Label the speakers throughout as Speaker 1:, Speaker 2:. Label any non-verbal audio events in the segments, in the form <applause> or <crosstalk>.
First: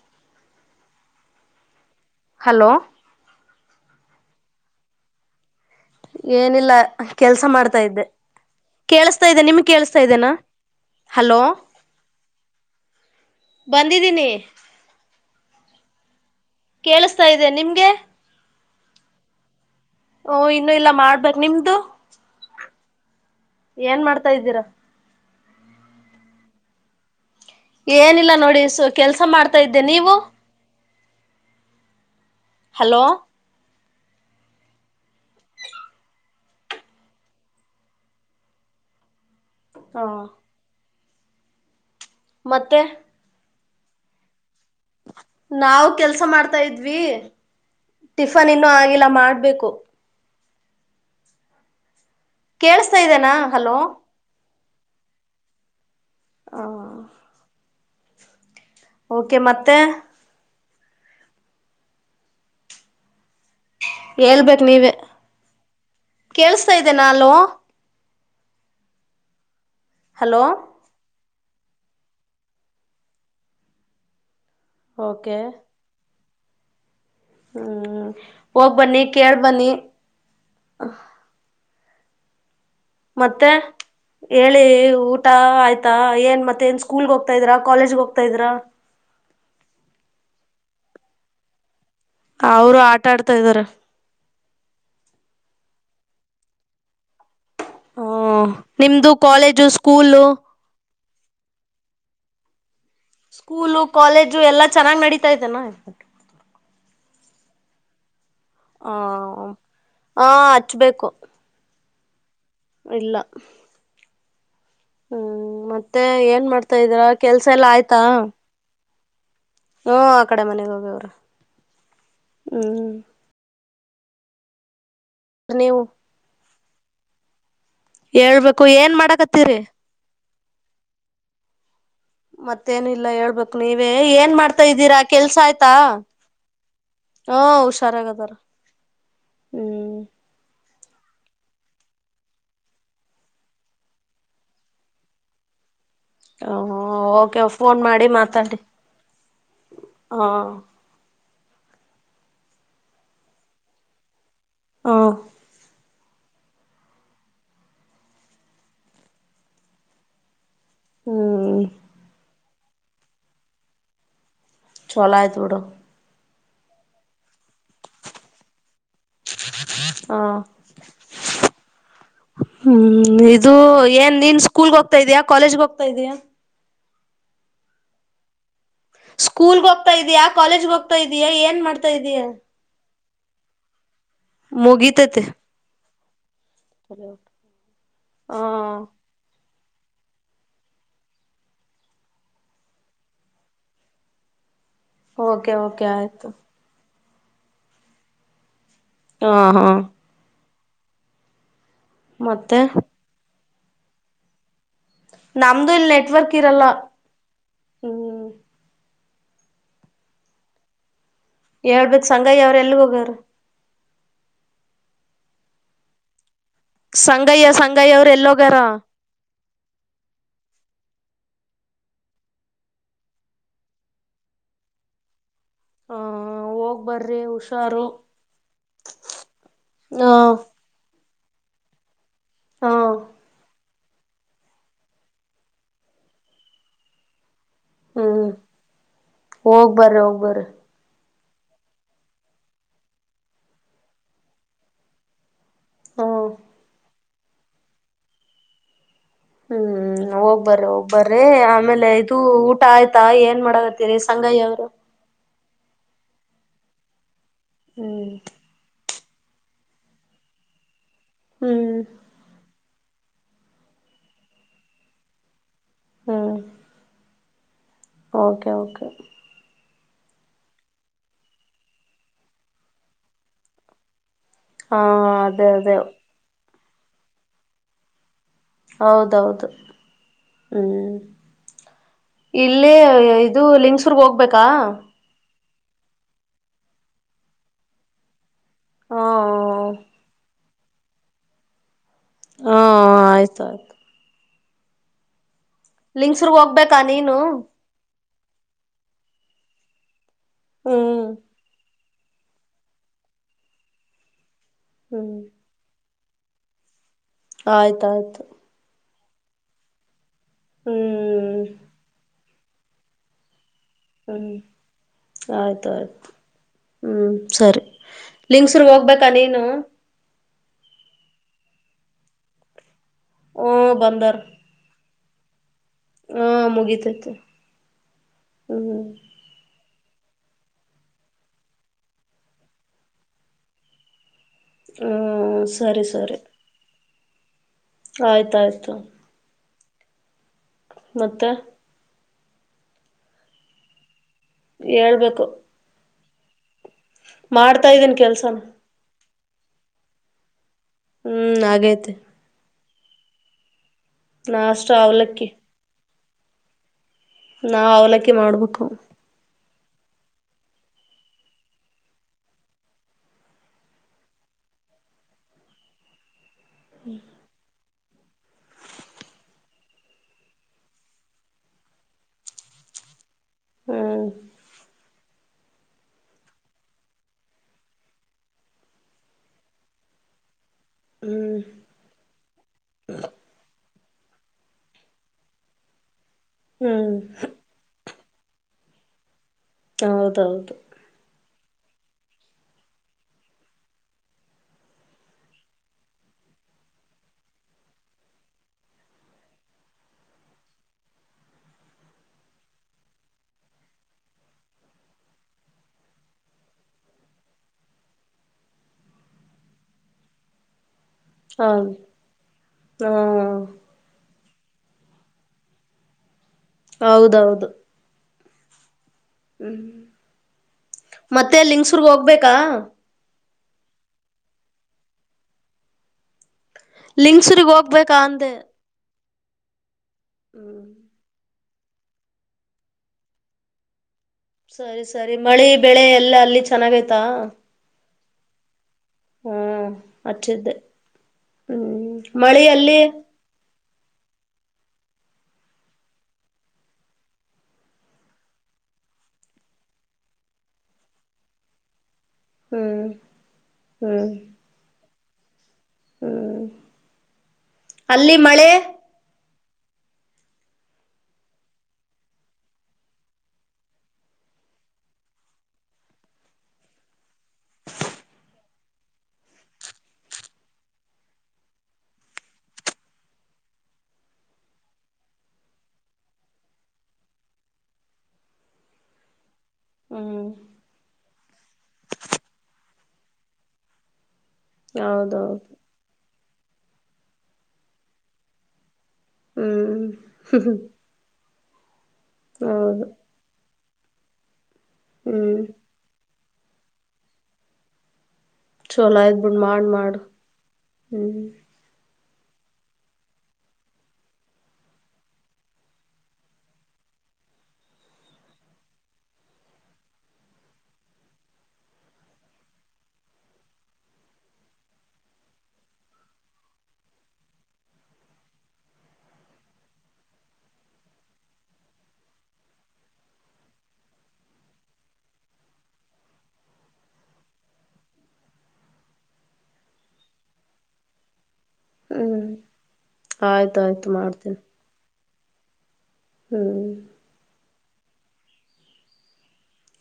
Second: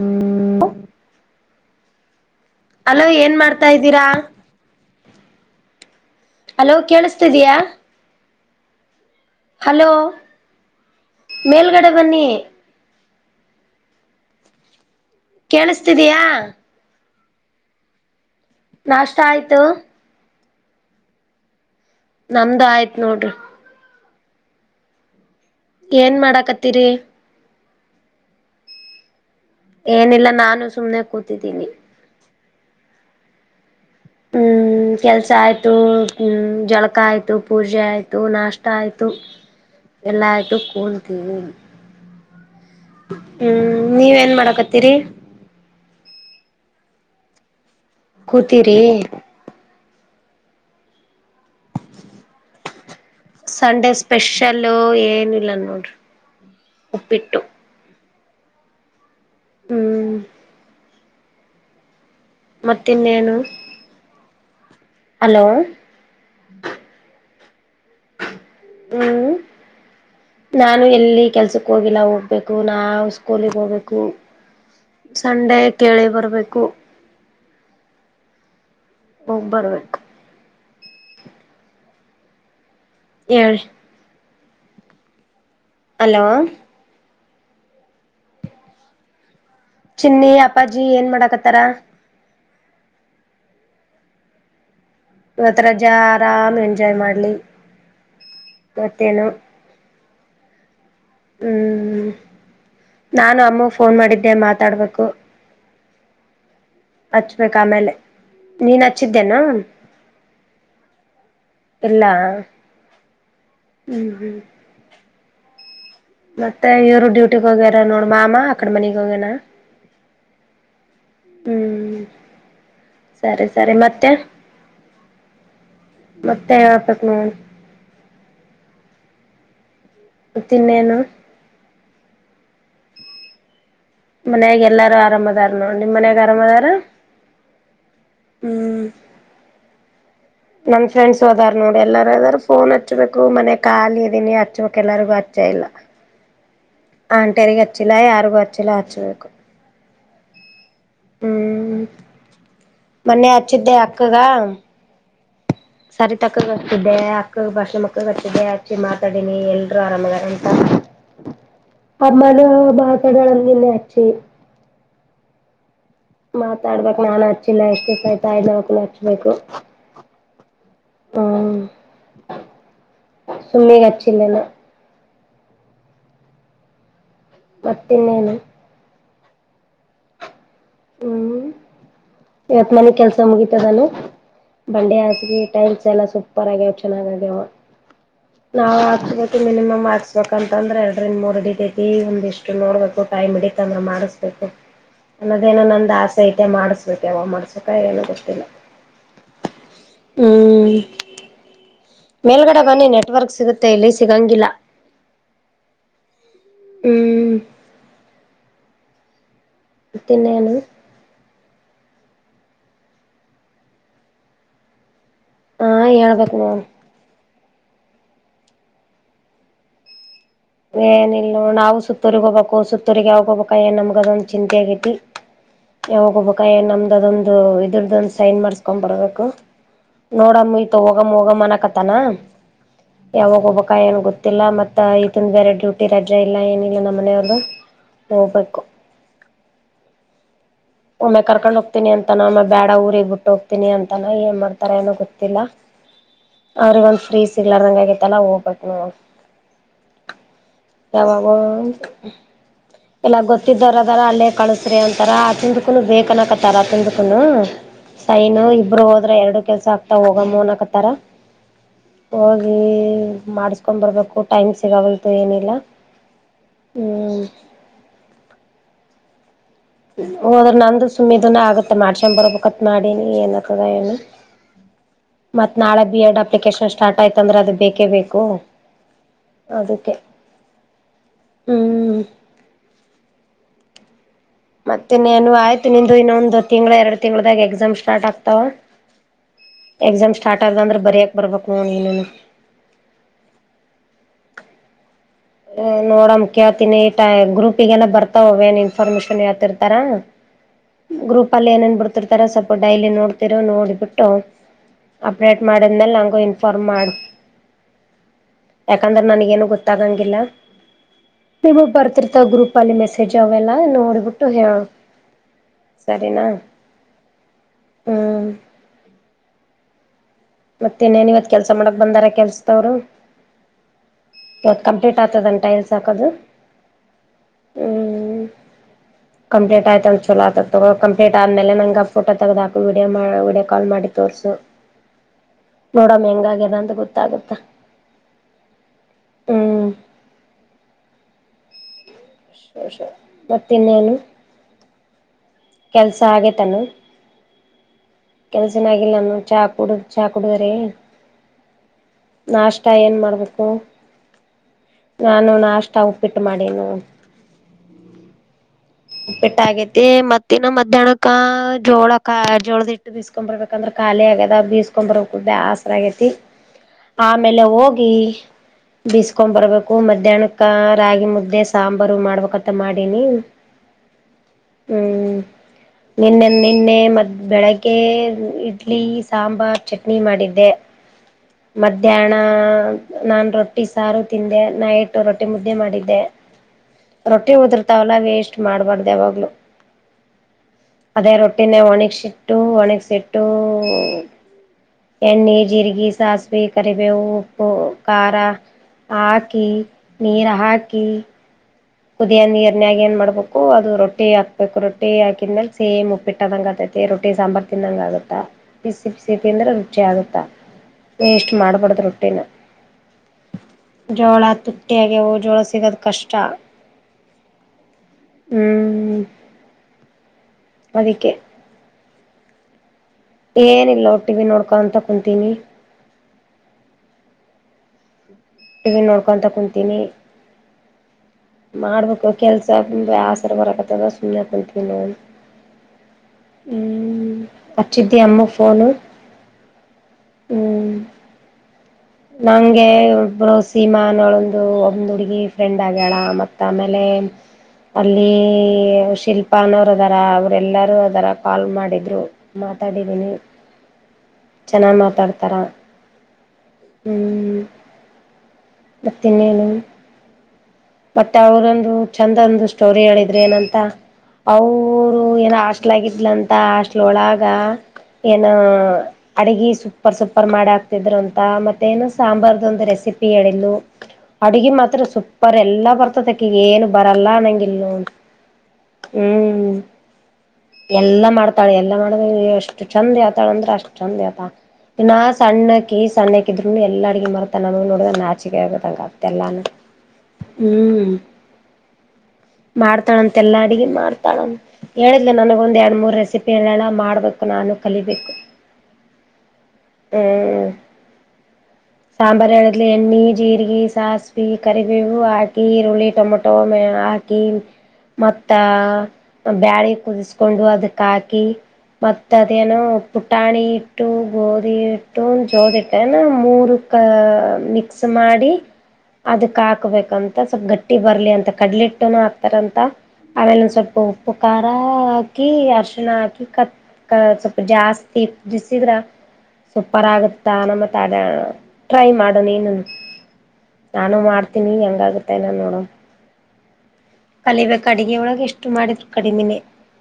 Speaker 1: ಹ್ಮ್
Speaker 2: hello
Speaker 1: hello ಏನ್ ಮಾಡ್ತಾ ಇದ್ದೀರಾ
Speaker 2: ಏನಿಲ್ಲ
Speaker 1: ಹಲೋ
Speaker 2: ಕೆಲ್ಸ
Speaker 1: ಕೇಳಿಸ್ತಿದಯಾ
Speaker 2: ಮಾಡ್ತಾ ಇದ್ದೆ ಕೇಳಿಸತಾ ಇದ್ದೇನೆ ನಿಮ್ಗೆ
Speaker 1: ಹಲೋ
Speaker 2: ಕೇಳಸ್ತಾ ಇದ್ದೇನಾ ಹಲೋ
Speaker 1: ಮೇಲ್ಗಡೆ ಬನ್ನಿ
Speaker 2: ಬಂದಿದ್ದೀನಿ
Speaker 1: ಕೇಳಿಸತಿದಯಾ
Speaker 2: ಕೇಳಿಸ್ತಾ ಇದೆ ನಿಮ್ಗೆ
Speaker 1: ನಾಷ್ಟ ಆಯ್ತು
Speaker 2: ಓ ಇನ್ನುೂ ಇಲ್ಲಾ ಮಾಡ್ಬರ ನಿಮ್ದು
Speaker 1: ನಮ್ದು ಆಯ್ತ್ ನೋಡ್ರಿ
Speaker 2: ಏನ್ ಮಾಡ್ತಾ ಇದ್ದೀರಾ
Speaker 1: ಏನ್ ಮಾಡಾಕತ್ತೀರಿ
Speaker 2: ಏನಿಲ್ಲ ನೋಡಿ ಕೆಲ್ಸ ಮಾಡ್ತ
Speaker 1: ಏನಿಲ್ಲ ನಾನು ಸುಮ್ನೆ ಕೂತಿದ್ದೀನಿ
Speaker 2: ಹಲೋ
Speaker 1: ಹ್ಮ ಕೆಲಸ ಆಯ್ತು ಹ ಜಳಕ ಆಯ್ತು ಪೂಜೆ ಆಯ್ತು ನಾಷ್ಟ ಆಯ್ತು
Speaker 2: ಹ
Speaker 1: ಎಲ್ಲಟು ಕೂಲ್ತೀ
Speaker 2: ಮತ್ತೆ
Speaker 1: ಹ್ಮ್ ನೀವ ಏನ್ ಮಾಡಕತ್ತ
Speaker 2: ನಾವ್ ಕೆಲ್ಸ ಮಾಡ್ತಾ ಇದ್ವಿ ಟಿಫನ್ ಇನ್ನುೂ
Speaker 1: ಕೂತೀರಿ
Speaker 2: ಆಗಿಲ್ಲ ಮಾಡ್ಬೇಕು ಕೇೇಳಸ್ತಾ ಇದ್ದೇನಾ ಹಲೋ
Speaker 1: ಚಲೋ ಏನಿಲ್ಲ ನೋಡ್ರಿ
Speaker 2: ಹ
Speaker 1: ಉಪ್ಪಿಟ್ಟು
Speaker 2: ಓಕೆ ಮತ್ತೆ
Speaker 1: ಹ್ಮ್ ಮತ್ತ ಇನ್ನೇನು
Speaker 2: ಹೇಳ್ಬೇಕ ನೀವ ಕೇಳ್ಸ್ತಾ ಇದ್ದೆ ನಾನು
Speaker 1: ಹ್ಮ್
Speaker 2: ಹಲೋ
Speaker 1: ನಾನು ಎಲ್ಲಿ ಕೆಲ್ಸಕ್ ಹೋಗಿಲ್ಲ ಹೋಗ್ಬೇಕು ನಾವು ಸ್ಕೂಲಿಗೆ ಹೋಗ್ಬೇಕು
Speaker 2: ಓಕೆ
Speaker 1: ಸಂಡೆ ಕೇಳಿ ಬರ್ ಬು
Speaker 2: ಹ್ಮ್ ಹೋಗ್ಬನ್ನಿ ಕೇಳ್
Speaker 1: ಹೋಗ್
Speaker 2: ಬನ್ನಿ
Speaker 1: ಬರ್ಬೇಕು
Speaker 2: ಮತ್ತೆ
Speaker 1: ಹೇಳಿ
Speaker 2: ಹೇಳಿ ಊಟ ಆಯ್ತಾ
Speaker 1: ಹಲೋ
Speaker 2: ಏನ್ ಮತ್ತೆ ಏನ್ ಸ್ಕೂಲ್ಗೆ ಹೋಗ ಹೋಗ್ತಾ ಇದ್ರಾ ಕಾಲೇಜ್ಗೆ ಹೋಗ್ತಾ ಇದ್ರಾ
Speaker 1: ಚಿನ್ನಿ ಅಪ್ಪಾಜಿ ಏನ್ ಮಾಡಾಕತ್ತಾರ
Speaker 2: ಅವರು ಆಟ ಆಡ್ತಾ ಇದ್ದಾರ
Speaker 1: ಆತ್ರಜಾ ಆರಾಮ್ ಎಂಜಾಯ್ ಮಾಡ್ಲಿ
Speaker 2: ಹ ನಿಮ್ದು
Speaker 1: ಮತ್ತೇನು
Speaker 2: ಕಾಲೇಜು ಸ್ಕೂಲು
Speaker 1: ಹ್ಮ್ ನಾನು ಅಮ್ಮ
Speaker 2: ಸ್ಕೂಲು
Speaker 1: ಫೋನ್ ಮಾಡಿದ್ದೆ
Speaker 2: ಕಾಲೇಜು ಎಲ್ಲಾ ಚೆನ್ನಾಗ್
Speaker 1: ಮಾತಾಡ್ಬೇಕು
Speaker 2: ನಡೀತಾ ಇದೆನಾ
Speaker 1: ಹಚ್ಬೇಕ ಆಮೇಲೆ ನೀನ್
Speaker 2: ಹ
Speaker 1: ಹಚ್ಚಿದ್ದೇನಾ
Speaker 2: ಹಾ ಹಚ್ಬೇಕು
Speaker 1: ಇಲ್ಲಾ
Speaker 2: ಇಲ್ಲ
Speaker 1: ಹ್ಮ್ ಹ್ಮ್
Speaker 2: ಹ್ಮ್ ಮತ್ತೆ ಏನ್
Speaker 1: ಮತ್ತೆ
Speaker 2: ಮಾಡ್ತಾ ಇದೀರಾ
Speaker 1: ಇವ್ರು ಡ್ಯೂಟಿಗ್
Speaker 2: ಕೆಲ್ಸ ಎಲ್ಲ
Speaker 1: ಹೋಗ್ಯಾರ
Speaker 2: ಆಯ್ತಾ
Speaker 1: ನೋಡ್ ಮಾಮ ಆ ಕಡೆ ಮನಿಗ್ ಹೋಗ್ಯನ
Speaker 2: ಹ್ಮ ಆ ಕಡೆ ಮನೆಗ್ ಹೋಗವ್ರ
Speaker 1: ಹ್ಮ್
Speaker 2: ಹ್ಮ್
Speaker 1: ಸರಿ ಸರಿ ಮತ್ತೆ
Speaker 2: ಹ ನೀವು
Speaker 1: ತ ಆಪ ಮ
Speaker 2: ಹೇಳ್ಬೇಕು ಏನ್ ಮಾಡಕತ್ತೀರಿ
Speaker 1: ತಿನ್ನೇನು
Speaker 2: ಮತ್ತೇನಿಲ್ಲ ಹೇಳ್ಬೇಕಕ್ ನೀವೇ ಏನ್
Speaker 1: ಮನ್ಯಾಗ
Speaker 2: ಮಾಡ್ತಾ
Speaker 1: ಎಲ್ಲಾರು
Speaker 2: ಇದ್ದೀರಾ ಕೆಲ್ಸ
Speaker 1: ಆರಾಮದಾರ
Speaker 2: ಆಯ್ತಾ
Speaker 1: ನೋಡ್ ನಿಮ್ ಮನ್ಯಾಗ ಆರಾಮದಾರ
Speaker 2: ಹಾ ಹುಷಾರಾಗದಾರ ಹ್ಮ್
Speaker 1: ನಮ ಫ್ರೆಂಡ್ಸ್ ಹೋದಾರ ನೋಡಿ ಎಲ್ಲಾರದರು ಫೋನ್ ಹಚ್ಬೇಕು ಮನೆ ಖಾಲ ಇದೀನಿ ಹಚ್ಬೇಕಕ್ ಎಲ್ಲರಿಗು ಹಚ್ಚ ಸಲ್ಲ
Speaker 2: ಓಕೆ
Speaker 1: ಆಂಟೆರಿಗ
Speaker 2: ಫೋನ್
Speaker 1: ಹಚ್ಚಿಲ್ಲ
Speaker 2: ಮಾಡಿ
Speaker 1: ಯಾರಿಗೂ
Speaker 2: ಮಾತಾಡಿ
Speaker 1: ಹಚ್ಚಿಲ್ಲ ಹಚ್ಬೇಕು
Speaker 2: ಹಾ
Speaker 1: ಹ್ಮ್ ಮನ್ನೆ ಹಚ್ಚಿದ್ದೆ ಅಕ್ಕಗ
Speaker 2: ಹಾ
Speaker 1: ಸರಿ ತಕ್ಕ ಹರ್ತಿದ್ದೆ ಅಕ್ಕ ಭಾಷಣೆ ಮಕ್ಕಗ್ ಹಚ್ಚತಿದ್ದೆ ಅಚ್ಚಿ ಮಾತಾಡಿನಿ ಎಲ್ರು ಆರಾಮಾರ
Speaker 2: ಹ್ಮ್
Speaker 1: ಅಮ್ಮಾನ ಬತಡಳ ನಿನ್ನೆ ಅಚ್ಚೇ
Speaker 2: ಚಛೋಲ ಆಯ್ತು ಬಿಡೋ
Speaker 1: ಮಾತಾಡ್ಬೇಕಕ್ ನಾನ್ ಹಚ್ಚಿಲ್ಲ ಎಷ್ಟು ಸಾಯತಾಯ್ದಕ್ಕೂ ಹಚ್ಬೇಕು
Speaker 2: ಹಾ
Speaker 1: ಹ್ಮ್
Speaker 2: ಹ್ಮ್ ಇದು
Speaker 1: ಸುಮ್ಮಿಗೆ
Speaker 2: ಏನ್
Speaker 1: ಹಚ್ಚಿಲ್ಲೇನ
Speaker 2: ನೀನ್ ಸ್ಕೂಲ್ಗೆ ಹೋಗ್ತಾ ಇದ್ಯಾಾ ಕಾಲೇಜ್ಗೆ ಹೋಗ್ತಾ ಇದಯಾ
Speaker 1: ಮತ್ತಿನೇನು
Speaker 2: ಸ್ಕೂಲ್ಗ ಹೋಗ್ತಾ ಇದಯಾ ಕಾಲೇಜ್ಗ ಹೋಗ್ತಾ ಇದೀಯಾ ಏನ್ ಮಾಡ್ತಾ ಇದೀಯಾ
Speaker 1: ಮುಗತದಾನ ಬಂಡೆ
Speaker 2: ಮುಗಿತೈತೆ
Speaker 1: ಹಾಸಿಗೆ ಟೈಲ್ಸ್ ಎಲ್ಲ ಸುತ್ ಪರಗೆ ಯಾವ ಚೆನ್ನಾಗಗ್ಯಾವ
Speaker 2: ಹಾ
Speaker 1: ನಾ ಮಿನಿಮಮ್ ಆಕ್ಸ್ಬೇಕಂತ ಅಂದ್ರೆ ಎರಡರಿದ ಮೂರ್ಡ ಐತಿ ಒಂದಿಷ್ಟು ನೋಡ್ಬೇಕು ಟೈಮ್ ಹಿಡ ತಂದ ಮಾಡಿಸ್ಬೇಕು
Speaker 2: ಹೌದು
Speaker 1: ಅದೇನೋ ನಂದ ಆಸೆ ಐತೆ ಮಾಡ್ಸ್ಬೇಕವ ಮಾಡ್ಸಕ ಏನ ಗೊತ್ತಿಲ್ಲ
Speaker 2: ಹಾ ಹಾ
Speaker 1: ಹ್ಮ್
Speaker 2: ಮತ್ತೆ
Speaker 1: ಮೇಲ್ಗಡೆ ಬನ್ನಿ ನೆಟ್ವರ್ಕ್ ಸಿಗುತ್ತೆ ಇಲ್ಲಿ ಸಿಗಂಗಿಲ್ಲ
Speaker 2: ನಮ್ದು ಇಲ್ ನೆಟ್ವರ್ಕ್ ಇರಲ್ಲ
Speaker 1: ಹ್ಮ್
Speaker 2: ಹ್ಮ್
Speaker 1: ಮತ್ತಿನ್ನೇನು
Speaker 2: ಹೇಳ್ಬೇಕು ಸಂಗಯಿ ಅವರು ಎಲ್ ಹೋಗ್ಯರು
Speaker 1: ಹಾ ಹೇಳ್ಬೇಕು ನೀವ್
Speaker 2: ಸಂಗಯ್ಯ ಸಂಗಯ್ಯ ಅವ್ರ ಎಲ್ಲೋಗಾರ
Speaker 1: ಏನ ಇಲ್ ನಾವು ಸುತ್ತೂರಿಗ ಹೋಗಬೇಕು ಸುತ್ತೂರಿಗೆ ಅವಾವಾಗ ಹೋಗಬೇಕ ಏನ್ ನಮ್ಗ ಅದೊಂದು ಚಿಂತೆ ಆಗೈತಿ.
Speaker 2: ಹ
Speaker 1: ಯಾವಾಗ ಹೋಗ್ಬೇಕ ಏನ
Speaker 2: ಹೋಗ್
Speaker 1: ನಮ್ದ
Speaker 2: ಬರ್ರಿ
Speaker 1: ಅದೊಂದು
Speaker 2: ಹುಷಾರು
Speaker 1: ಇದ್ರದೊಂದು ಸೈನ್ ಮಾಡಸ್ಕೊಂಡ್ ಬರ್ಬೇಕು.
Speaker 2: ಹ
Speaker 1: ನೋಡಮ್ ತೊಗೊ ಹೋಗಮ್ ಹೋಗಮ್ ಅನಕತಾನ
Speaker 2: ಹ
Speaker 1: <unintelligible> ಯಾವಾಗ್ ಹೋಗಬೇಕನ ಗೊತ್ತಿಲ್ಲ ಮತ್ತ ತಂದು ಬೇರೆ ಡ್ಯೂಟಿ ರಜೆ ಇಲ್ಲ ಏನಿಲ್ಲ ನಮ್ಮನೆಯವ್ರ್ದ
Speaker 2: ಹ್ಮ್
Speaker 1: ಹೋಗ್ಬೇಕು
Speaker 2: ಹೋಗ್ ಬರ್ರಿ ಹೋಗ್ಬರ್ರೀ
Speaker 1: ಒಮ್ಮೆ ಕರ್ಕೊಂಡ್ ಹೋಗ್ತೀನಿ ಅಂತಾನ ಒಮ್ಮೆ ಬ್ಯಾಡ ಊರಿಗ್ ಬಿಟ್ಟು ಹೋಗ್ತಿನಿ ಅಂತಾನ ಏನ್ ಮಾಡ್ತಾರ ಏನೋ ಗೊತ್ತಿಲ್ಲ
Speaker 2: ಹ್ಮ್
Speaker 1: ಅವ್ರಿಗ್ ಒಂದ್ ಫ್ರೀ ಸಿಗ್ಲಾರುದಂಗ ಆಗೇತಲ್ಲ ಹೋಗ್ಬೇಕಕ್ ನ
Speaker 2: ಹ್ಮ್ ಹೋಗ್ಬರ್ರಿ ಹೋಗ್ಬರ್ರಿ
Speaker 1: ಯಾವಾಗ
Speaker 2: ಆಮೇಲೆ ಇದು ಊಟ ಆಯ್ತಾ ಏನ್ ಮಾಡಕತ್ತೀರಿ ಸಂಗಯ್ಯ ಅವರು
Speaker 1: ರಾ ತಂದುಕ ಬೇಕನಕತ್ತರ ಅತಂದಕನು
Speaker 2: ಹ್ಮ್
Speaker 1: ಸೈನು ಇಬ್ರು ಅ್ರ ಎರಡು ಕೆಲ್ಸ ಆಗ್ತವ್ ಹೋಗಮು ಅನಕತರ.
Speaker 2: ಹ್ಮ್
Speaker 1: ಏ ಮಾಡಸ್ಕೊಂಡ್ ಬರ್ಬೇಕು ಟೈಮ್ ಸಿಗಾವಲ್ತು ಏನಿಲ್ಲ
Speaker 2: ಹ್ಮ್
Speaker 1: ಹ್ಮ್
Speaker 2: ಓಕೆ ಓಕೆ
Speaker 1: ಹೋದ್ರ ನಂದು ಸುಮ್ಮಿದುನ ಆಗತ್ ಮ್ಯಾಡಿಸ್ಗ್ಯಾಂಡ್ ಬರ್ಬೆಕ್ ಅಂತ ಮಾಡಿನಿ ಏನಾತದ ಏನು
Speaker 2: ಹಾ ಅದೇ
Speaker 1: ಮತ್ತ್
Speaker 2: ಅದೇ
Speaker 1: ನಾಳೆ ಬಿ ಎಡ್ ಅಪ್ಲಿಕೇಶನ್ ಸ್ಟಾರ್ಟ್ ಆಯ್ತಂದ್ರ ಅದು ಬೇಕೇ ಬೇಕು
Speaker 2: ಹೌದೌದು
Speaker 1: ಅದಕ್ಕೆ
Speaker 2: ಹ್ಮ್ <unintelligible>
Speaker 1: ಹ್ಮ್
Speaker 2: ಇಲ್ಲಿ ಈ ಇದು ಲಿಂಗ್ಸೂರ್ಗೆ ಹೋಗಬೇಕು.
Speaker 1: ಮತ್ತೆ ಇನ್ನೇನು ಆಯ್ತು ನಿಂದು ಇನ್ನೊಂದು ತಿಂಗಳ ಎರಡು ತಿಂಗಳದಾಗ ಎಕ್ಸಾಮ್ ಸ್ಟಾರ್ಟ್ ಆಗ್ ಅವಾ
Speaker 2: ಹಾ
Speaker 1: <unintelligible> ಎಕ್ಸಾಮ್ ಸ್ಟಾರ್ಟ್ ಆದದ ಅಂದ್ರೆ ಬರ್ಯಾಕ್ ಬರ್ಬಕ್ ನೋಡ್ ನೀನು
Speaker 2: ಹಾ ಆಯ್ತ ಆಯ್ತು.
Speaker 1: ನೋಡಮ್
Speaker 2: ಲಿಂಗ್ಸೂರ್ಗ್
Speaker 1: ಕೇಳ್ತಿನಿ
Speaker 2: ಹೋಗ್ಬೇಕಾ
Speaker 1: ಈಟ
Speaker 2: ನೀನು?
Speaker 1: ಗ್ರೂಪ್ಗೆಲ್ಲ ಬರ್ತಾವ ಅವ ನ್ ಇನ್ಫಾರ್ಮೇಶನ್ ಹೇಳ್ತಿರತರ
Speaker 2: ಹ್ಮ್
Speaker 1: ಗ್ರೂಪ್ ಅಲ್ಲಿ ಏನೇನ್ ಬಿಡ್ತಿರ್ತಾರ ಸ್ವಲ್ಪ ಡೈಲಿ ನೋಡ್ತಿರು ನೋಡ್ಬಿಟ್ಟು
Speaker 2: ಹ್ಮ್
Speaker 1: ಅಪ್ಡೇಟ್ ಮಾಡಿದ್ಮೇಲೆ ನಂಗು ಇನ್ಫಾರ್ಮ್ ಮಾಡ್
Speaker 2: ಆಯ್ತಾಯ್ತು
Speaker 1: ಯಾಕಂದ್ರ ನನಗ ಏನು ಗೊತ್ತಾಗಂಗಿಲ್ಲ <unintelligible>
Speaker 2: ಹ್ಮ್
Speaker 1: ನಿಮಗ್ ಬರ್ತಿರ್ತಾವ ಗ್ರೂಪ್ ಅಲ್ಲಿ ಮೆಸೇಜ್ ಅವೆಲ್ಲ ನೋಡ್ಬಿಟ್ಟು ಹೇಳ್
Speaker 2: ಆಯ್ತು ಆಯ್ತು ಹ್ಮ್ ಸರಿ
Speaker 1: ಹ್ಮ್
Speaker 2: ಲಿಂಗ್ಸೂರ್ಗೆ ಹೋಗ್ಬೇಕಾ ನೀನು
Speaker 1: ಮತ್ತೆ ಇನ್ನೇನ್ ಇವತ್ ಕೆಲ್ಸ ಮಾಡಕ್ ಬಂದಾರ ಕೆಲಸದವ್ರು.
Speaker 2: ಓ ಬಂದರ್.
Speaker 1: ಟೆಟ್ ಆಗ್ತದೆನ್ ಟೈಲ್ಸ್ ಹಾಕದು
Speaker 2: ಮುಗಿತೈತಿ
Speaker 1: ಹ್ಮ್
Speaker 2: ಹ್ಮ್
Speaker 1: ಕಂಪ್ಲೀಟ್ ಆಯ್ತ ಅಂದ ಚಲೋ ಆ ತಗೋ ಕಂಪ್ಲೀಟ್ ಆದ್ಮೇಲೆ ನಂಗೆ ಫೋಟೋ ತಗ್ದು ಹಾಕ್ ವಿಡಿಯೋ ವಿಡಿಯೋ ಕಾಲ್ ಮಾಡ್ ತೋರ್ಸು
Speaker 2: ಹ್ಮ್
Speaker 1: <unintelligible>
Speaker 2: ಸರಿ
Speaker 1: ನೋಡಮ್
Speaker 2: ಸರಿ
Speaker 1: ಹೆಂಗಗ್ಯದ ಅಂತ ಗೊತ್ತಾಗುತ್ತ
Speaker 2: ಆಯ್ತಾಯ್ತು
Speaker 1: ಹ್ಮ್
Speaker 2: ಮತ್ತ
Speaker 1: ಮತ್ತಿನ್ನೇನು
Speaker 2: ಹೇಳ್ಬೇಕು
Speaker 1: ಕೆಲ್ಸ ಆಗೇತೇನು
Speaker 2: ಮಾಡ್ತಾ ಇದ್ದೀನ್ ಕೆಲ್ಸನ
Speaker 1: ಚಾಕೂಡು ಚಾಕೂಡುದಿರಿ
Speaker 2: ಹ್ಮ್ ಆಗೈತೆ
Speaker 1: ಊಟ ಏನ್ ಮಾಡ್ಬೇಕು
Speaker 2: ನಾಷ್ಟ ಅವಲಕ್ಕಿ.
Speaker 1: ಬಿಟ್ಟು ಮಾಡಿ ನ
Speaker 2: ನಾವ ಅವ್ಲಕ್ಕಿ ಮಾಡ್ಬೇಕು
Speaker 1: ಬಿಟ್ಟ ಆಗೇತಿ ಮತ್ತನ್ನ ಮಧ್ಯಾಹ್ಕ್ಕ ಜೋಳಕ ಜೋಳದಿಟ್ಟು ಬಿಸಕೊಂಡ್ ಬರ್ಬೇಕಂದ್ರ ಖಾಲಿ ಆಗ್ಯದ ಬೀಸ್ಕೊಂಡ್ ಬರ ಬ ಆಸರ ಆಗೈತಿ ಆಮೇಲೆ ಹೋಗಿ ಬಿಸಕೊಂಡ್ ಬರ್ಬೇಕು ಮಧ್ಯಾಹ್ನಕ್ಕ ರಾಗಿ ಮುದ್ದೆ ಸಾಂಬಾರು ಮಾಡ್ಬೇಕತ್ತ ಮಾಡಿನಿ
Speaker 2: ಹ್ಮ್
Speaker 1: ಹ್ಮ್ ನಿನ್ನೆ ನಿನ್ನೆ ಮದ್ ಬೆಳಗ್ಗೆ ಇಡ್ಲಿ ಸಾಂಬಾರ್ ಚಟ್ನಿ ಮಾಡಿದ್ದೆ
Speaker 2: ಹ್ಮ್
Speaker 1: ಮಧ್ಯಾಹ್ನ ನಾನ್ರೊಟ್ಟಿ ಸಾರು ತಿಂದೆ ನ ಇಟ್ಟು ರೊಟ್ಟಿ ಮುದ್ದೆ ಮಾಡಿದ್ದೆ
Speaker 2: ಹ್ಮ್
Speaker 1: ಲ್ಲ ವೇಸ್ಟ್ ಮಾಡ್ಬಾರ್ದ ಯಾವಾಗ್ಲು
Speaker 2: ಹೌದೌದು
Speaker 1: ಅದೇ ರೊಟ್ಟಿನೇ ಒಣ ಎಟ್ಟು ಒಣಕ್ ಸೆಟ್ಟು ಎನ್ ಜ್ ಇಗಿ ಸಸ್ವ ಕರಿಬೇ ಉಪ್ಪು ಖಾರ ಹಾಕಿ ನೀರು ಹಾಕಿ ಕುದಿಯ ನೀರ್ನಯಾಗ ಏನ್ ಮಾಡ್ಬೇಕು ಅದು ರೊಟ್ಟಿ ಹಾಕ್ಬೇಕು ರೊಟ್ಟಿ ಹಾಕಿದ್ಮೇಲೆ ಸೇಮ್ ಉಪ್ಪಿಟ್ಟದಂಗ ಅತೈತಿ ರೊಟ್ಟಿ ಸಾಂಬಾರ್ ತಿನ್ನಂಗ ಆಗುತ್ತಾ ಬಿಸಿ ಬಿಸಿ ತಿಂದ್ರೆ ರುಚಿ ಆಗುತ್ತಾ ಎಷ್ಟ್
Speaker 2: ಹೌದು
Speaker 1: ಮಾಡ್ಬಡ್ದ ರೊಟ್ಟಿನ
Speaker 2: ಹಾ
Speaker 1: ಜೋಳ ತುಟ್ಟಿಯಾಗ ಜೋಳ ಸಿಗದ್ ಕಷ್ಟ
Speaker 2: ಹೌದೌದು
Speaker 1: ಹ್ಮ್
Speaker 2: ಹ್ಮ್
Speaker 1: ಅದಕ್ಕೆ
Speaker 2: ಮತ್ತೆ ಲಂಗಸೂರ್ಗ್ ಹೋಗ್ಬೇಕಾ
Speaker 1: ಏನಿಲ್ಲ ಒಟ್ಟಿವ ನೋಡ್ಕೊ ಅಂತ ಕುಂತೀನಿ
Speaker 2: ಲಿಂಗಸುರ್ಗ್ ಹೋಗ್ಬೇಕಾ ಅಂತ
Speaker 1: ಟಿವಿ ನೋಡ್ಕೊಂತ ಕುಂತೀನಿ
Speaker 2: ಹ್ಮ್
Speaker 1: ಮಾಡ್ಬೇಕು ಕೆಲ್ಸ ಆಸರ್ ಬರಕತ್ತದ ಚಂತ ನೋ
Speaker 2: ಸರಿ ಸರಿ ಮಳಿ ಬೆಳೆ ಎಲ್ಲ ಅಲ್ಲಿ ಚೆನ್ನಾಗೈತಾ
Speaker 1: ಹ್ಮ್ ಅಚ್ಚಿದ್ದೀ ಅಮ್ಮ ಫೋನು
Speaker 2: ಹ್ಮ ಹಚ್ಚ್ದೆ
Speaker 1: ಹ್ಮ್
Speaker 2: ಹ್ಮ್ ಮಳಿ
Speaker 1: ನಂಗೆ
Speaker 2: ಅಲ್ಲಿ
Speaker 1: ಒಬ್ಬಳ ಸೀಮಾ ಅನ್ನೋಳೊಂದು ಒಂದು ಹುಡುಗಿ ಫ್ರೆಂಡ್ ಆಗ್ಯೇಳ ಮತ್ತುತ್ತ ಆಮೇಲೆ ಅಲ್ಲಿ ಶಿಲ್ಪಾಾನೋರ ಅದಾರ ಅವ್ರ ಎಲ್ಲಾರೂ ಅದಾರ ಕಾಲ್ ಮಾಡಿದ್ರು
Speaker 2: ಹ್ಮ್
Speaker 1: ಮಾತಾಡಿದೀನಿ
Speaker 2: ಹ್ಮ್
Speaker 1: ಚೆನ್ನಾಗಿ ಮಾತಾಡ್ತಾರ
Speaker 2: ಹ್ಮ್ ಅಲ್ಲಿ ಮಳೆ
Speaker 1: ಹತ್ತಿನೇಳೇಳು ಮತ್ತೆ ಅವ್ರೊಂದು ಚಂದ ಒಂದು ಸ್ಟೋರಿ ಹೇಳಿದ್ರ ಏನಂತ ಅವರು ಏನ ಹಾಸ್ಟ್ಲ್ ಆಗಿದ್ಲಂತ ಹಾಸ್ಟ್ಲ್ ಒಳಗ ಏನ ಅಡಗ ಸೂಪರ್ ಸೂಪರ್ ಮಾಡಿ ಹಾಕ್ತಿದ್ರು ಅಂತ ಮತ್ತೆ ಏನ ಸಾಂಬಾರ್ದ ಒಂದು ರೆಸಿಪ ಸಿಪಿ ಎಳಲು ಅಡುಗೆ ಮಾತ್ರ ಸ ಬರ್ ಎಲ್ಲಾ ಬರ್ತದ ಅಕ್ಕಗ ಏನು ಬರಲ್ಲ ಅನ್ನಂಗಿಲ್ ಹ್ಮ್
Speaker 2: ಹ್ಮ್
Speaker 1: ಎಲ್ಲ ಮಾಡ್ತಾಳೆ ಎಲ್ಲ ಮಾಡಿದ್ರೆ ಎಷ್ಟು ಚಂದ ಆತಾಳ ಅಂದ್ರೆ ಅಷ್ಟ್ ಚಂದ ಆತ ಇ ನಾ
Speaker 2: ಹೌದೌದು
Speaker 1: ಸಣ್ಣಕಿ ಸಣ್ಣಕ್ಕ ಇದ್ರು ಎಲ್ಲಾ ಅಡಿಗೆ ಮರೆತ ನಾನ ನೋಡ ಆಚಿಕೆಗ ತಂಗ
Speaker 2: ಹ್ಮ್
Speaker 1: ಹ್ಮ್
Speaker 2: ಹೌದು
Speaker 1: ಮಾಡ್ತಾಳಂತೆ ಎಲ್ಲಾ ಅಡಗ ಮಾಡ್ತಾಳ ಹೇಳಿದ್ಲ ನನಗ
Speaker 2: ಹ್ಮ್
Speaker 1: ಒಂದ್ ಎರಡ್ ಮೂರ್ ರೆಸಿಪಿ ಪ್ರೇಳಣ ಮಾಡಬೇಕು ನಾನು ಕಲಿಬೇಕು
Speaker 2: ಚೊಲೋ ಆಯತ್ಬಿಟ್ ಮಾಡ ಮಾಡು ಹ್ಮ್
Speaker 1: ಸಾಂಬಾರ ಹೇಳದ್ಲಿ ಎಣ್ಣೆ ಜೀರಿಗೆ ಸಾಸಿವ ಕರಿ ಬೇವು ಹಾಕಿ ಇ ರರುಲಿ ಟೊಮಾಟೋ ಮ ಹಾಕಿ ಮತ್ತ ಬ್ಯಾಳೆ ಕುದಿಸ್ಕೊಂಡು ಅದಕ್ ಹಾಕಿ ಮತ್ತ ಅದೇನೋ ಪುಟಾಣಿ ಇಟ್ಟು ಗೋಧಿ ಇಟ್ಟು ಜೋದ ಇಟ್ಟ ಏನ ಮೂರು ಮಿಕ್ಸ್ ಮಾಡಿ ಅದ ಹಾ ಹಾಕ್ಬೇಕಂತ ಸ್ವಲ್ಪ್ ಗಟ್ಟಿ ಬರ್ಲಿ ಅಂತ ಕಡ್ಲೆಟ್ಟುನು ಹಾಕ್ತರಂತ. ಅದ್ರಲ್ ಸ್ವಲ್ಪ ಉಪ್ಪು ಖಾರ ಹಾಕಿ ಅರ್ಶಿಣ ಹಾಕಿ ಕತ್ ಸ್ವಲ್ಪ ಜಾಸ್ತಿ ಬಿಸಿದ್ರ ಸೂಪರ್ ಆಗುತ್ತ ನಮ್ಮ <unintelligible> ಟ್ರೈ ಮಾಡೋ
Speaker 2: ಹ್ಮ್
Speaker 1: ನೀನುನು
Speaker 2: ಆಯ್ತಾಯ್ತು
Speaker 1: ನಾನು ಮಾಡ್ತ
Speaker 2: ಮಾಡ್ತೀನಿ
Speaker 1: ಹೆಂಗ ಆಗುತ್ತೆನ ನೋಡನ್.
Speaker 2: ಹ್ಮ್
Speaker 1: ಇವಾಗ್ ಕಡ್ಗಿ ಒಳಗ್ ಎಷ್ಟು ಮಾಡಿದ್ರು ಕಡಿಮೆನೆ.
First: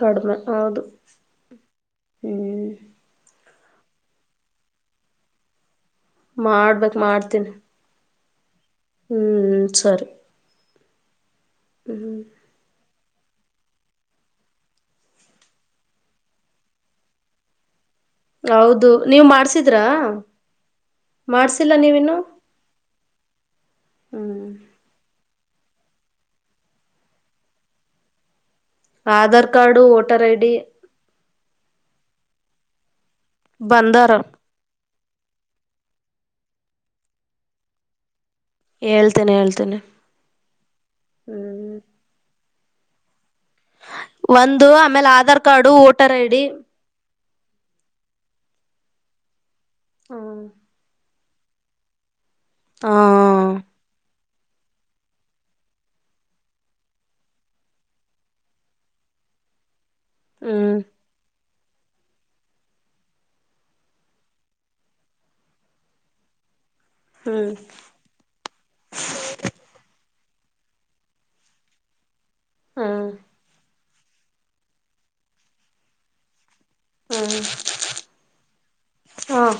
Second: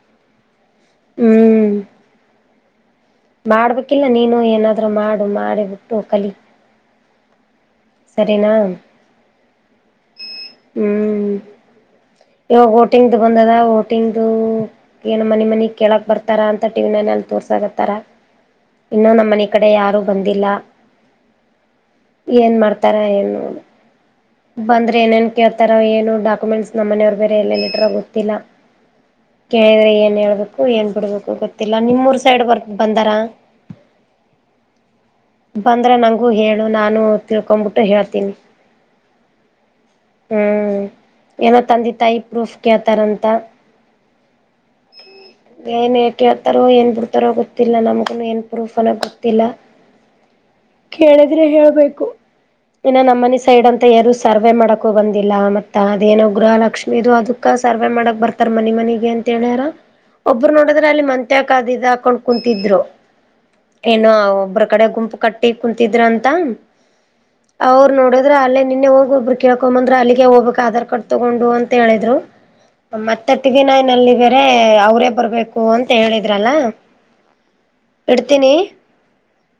Speaker 2: ಕಡ್ಮ್ನೆ ಹೌದು ಹ್ಮ್
Speaker 1: ಮಾಡ್ಬೇಕಿಲ್ಲ ನೀನು ಏನಾದ್ರೂ ಮಾಡು ಮಾ
Speaker 2: ಮಾಡ್ಬೇಕ್ ಮಾಡ್ತೀನಿ.
Speaker 1: ಸರಿನಾ.
Speaker 2: ಹ್ಮ್ ಸರಿ.
Speaker 1: ಹ್ಮ್
Speaker 2: ಹ್ಮ್
Speaker 1: ಓಟಿಂಗ್ದು ಬಂದದ ಓಟಿಂಗ್ದು ಏನು ಮನಿ ಮನಿ ಕೇಳಕ್ ಬರ್ತಾರಾ ಅಂತ ಟಿವಿ ನೈನಲ್ಲಿ ತೋರ್ಸಕತ್ತಾರ.
Speaker 2: ಹೌದು
Speaker 1: ಇನ್ನುೂ
Speaker 2: ನೀವ್
Speaker 1: ನಮ್ಮನೆ ಕಡೆ
Speaker 2: ಮಾಡ್ಸಿದ್ರಾ
Speaker 1: ಯಾರು ಬಂದಿಲ್ಲ.
Speaker 2: ಮಾಡ್ಸಿಲ್ಲ ನೀವಿನ್ನು
Speaker 1: ಏನ್ ಮಾಡ್ತಾರ ಏನೊ
Speaker 2: ಹ್ಮ್
Speaker 1: ಬಂದ್ರೆ ಏನೇನ್ ಕೇಳ್ತಾರ ಏನು ಡಾಕ್ಯುಮೆಂಟ್ಸ್ ನಮ್ಮನೆ ಯವ್ರ್ ಬೇರೆ ಎಲ್ಲಲ್ಲಿ ಇಟ್ರೊ ಗೊತ್ತಿಲ್ಲ.
Speaker 2: ಆಧಾರ್ ಕಾರ್ಡು
Speaker 1: ಕೇಳಿದ್ರೆ ಏನ್
Speaker 2: ವೋಟರ್ ಐ ಡಿ
Speaker 1: ಹೇಳ್ಬೇಕು ಏನ್ ಬಿಡ್ಬೇಕು ಗೊತ್ತಿಲ್ಲ ನಿಮ್ಮೂರ್ ಸೈಡ್ ಬರ್ ಬಂದಾರಾ.
Speaker 2: ಬಂದರ.
Speaker 1: ಬಂದ್ರೆ ನಂಗೂ ಹೇಳು ನಾನು ತಿಳ್ಕೊಬಿಟ್ಟು ಹೇಳ್ತೀನಿ
Speaker 2: ಹೇಳ್ತೇನೆ ಹೇಳ್ತೇನೆ
Speaker 1: ಹ್ಮ್ ಏನೋ
Speaker 2: ಹ್ಮ್
Speaker 1: ತಂದಿ ಐ ಪ್ರೂಫ್ ಕೇಳ್ತಾರಂತ.
Speaker 2: ಒಂದು ಆಮೇಲ್ ಆಧಾರ್ ಕಾರ್ಡು ವೋಟರ್ ಐಡಿ.
Speaker 1: -ತರೊ ಗೊತ್ತಿಲ್ಲ ನಮ್ಗುನು ಏನ್ ಪ್ರೂಫ್ ಅನ್ನೋದ್ ಗೊತ್ತಿಲ್ಲ.
Speaker 2: ಹ್ಮ
Speaker 1: ಕೇಳಿದ್ರೆ ಹೇಳ್ಬೇಕು ಏನ ನಮ್ಮನ
Speaker 2: ಹ್ಮ್
Speaker 1: ಸೈಡ್ ಅಂತ ಯಾರೂ ಸರ್ವೆ ಮಾಡಕ್ಕೂ ಬಂದಿಲ್ಲ ಮತ್ತ ಅದೇನು ಗೃಹಲಕ್ಷ್ಮ ಇದು ಅದಕ್ಕ ಸರ್ವೆ ಮಾಡಕ್ ಬರ್ತಾರ್ ಮನಿ ಮನಿಗೆ ಅಂತ ಹೇಳ್ಯಾರ ಒಬ್ರು
Speaker 2: ಹ್ಮ್
Speaker 1: ನೋಡಿದ್ರೆ ಅಲ್ಲಿ ಮತ್ ಆ ಕಾದಿದಕೊಂಡ್ ಕುಂತಿದ್ರು. ಏನು ಒಬ್ರ ಕಡೆ ಗುಂಪು ಕಟ್ಟಿ ಕುಂತಿದ್ರ ಅಂತ.
Speaker 2: ಹ್ಮ್
Speaker 1: ಅವ್ರು ನೋಡಿದ್ರ ಅಲ್ಲೇ ನಿನ್ನೆ ಹೋಗ ಒಬ್ಬರು ಕೇಳ್ಕೊಂಬಂದ್ರೆ ಅಲ್ಲಿಗೆ ಹೋಗ್ಬೇಕಕ್ ಆಧಾರ್ ಕಾರ್ಡ್ ತಗೊಂಡು ಅಂ ಹೇಳಿದ್ರು
Speaker 2: ಹ್ಮ್
Speaker 1: ಮತ್ <unintelligible> ನಲ್ಲಿ ಬೇರೆ ಅವ್ರೆ ಬರ್ಬೇಕು ಅಂತ ಹೇಳಿದ್ರಲ್ಲ.
Speaker 2: ಹ್ಮ್
Speaker 1: ಇಡ್ತಿನಿ
Speaker 2: ಹಾ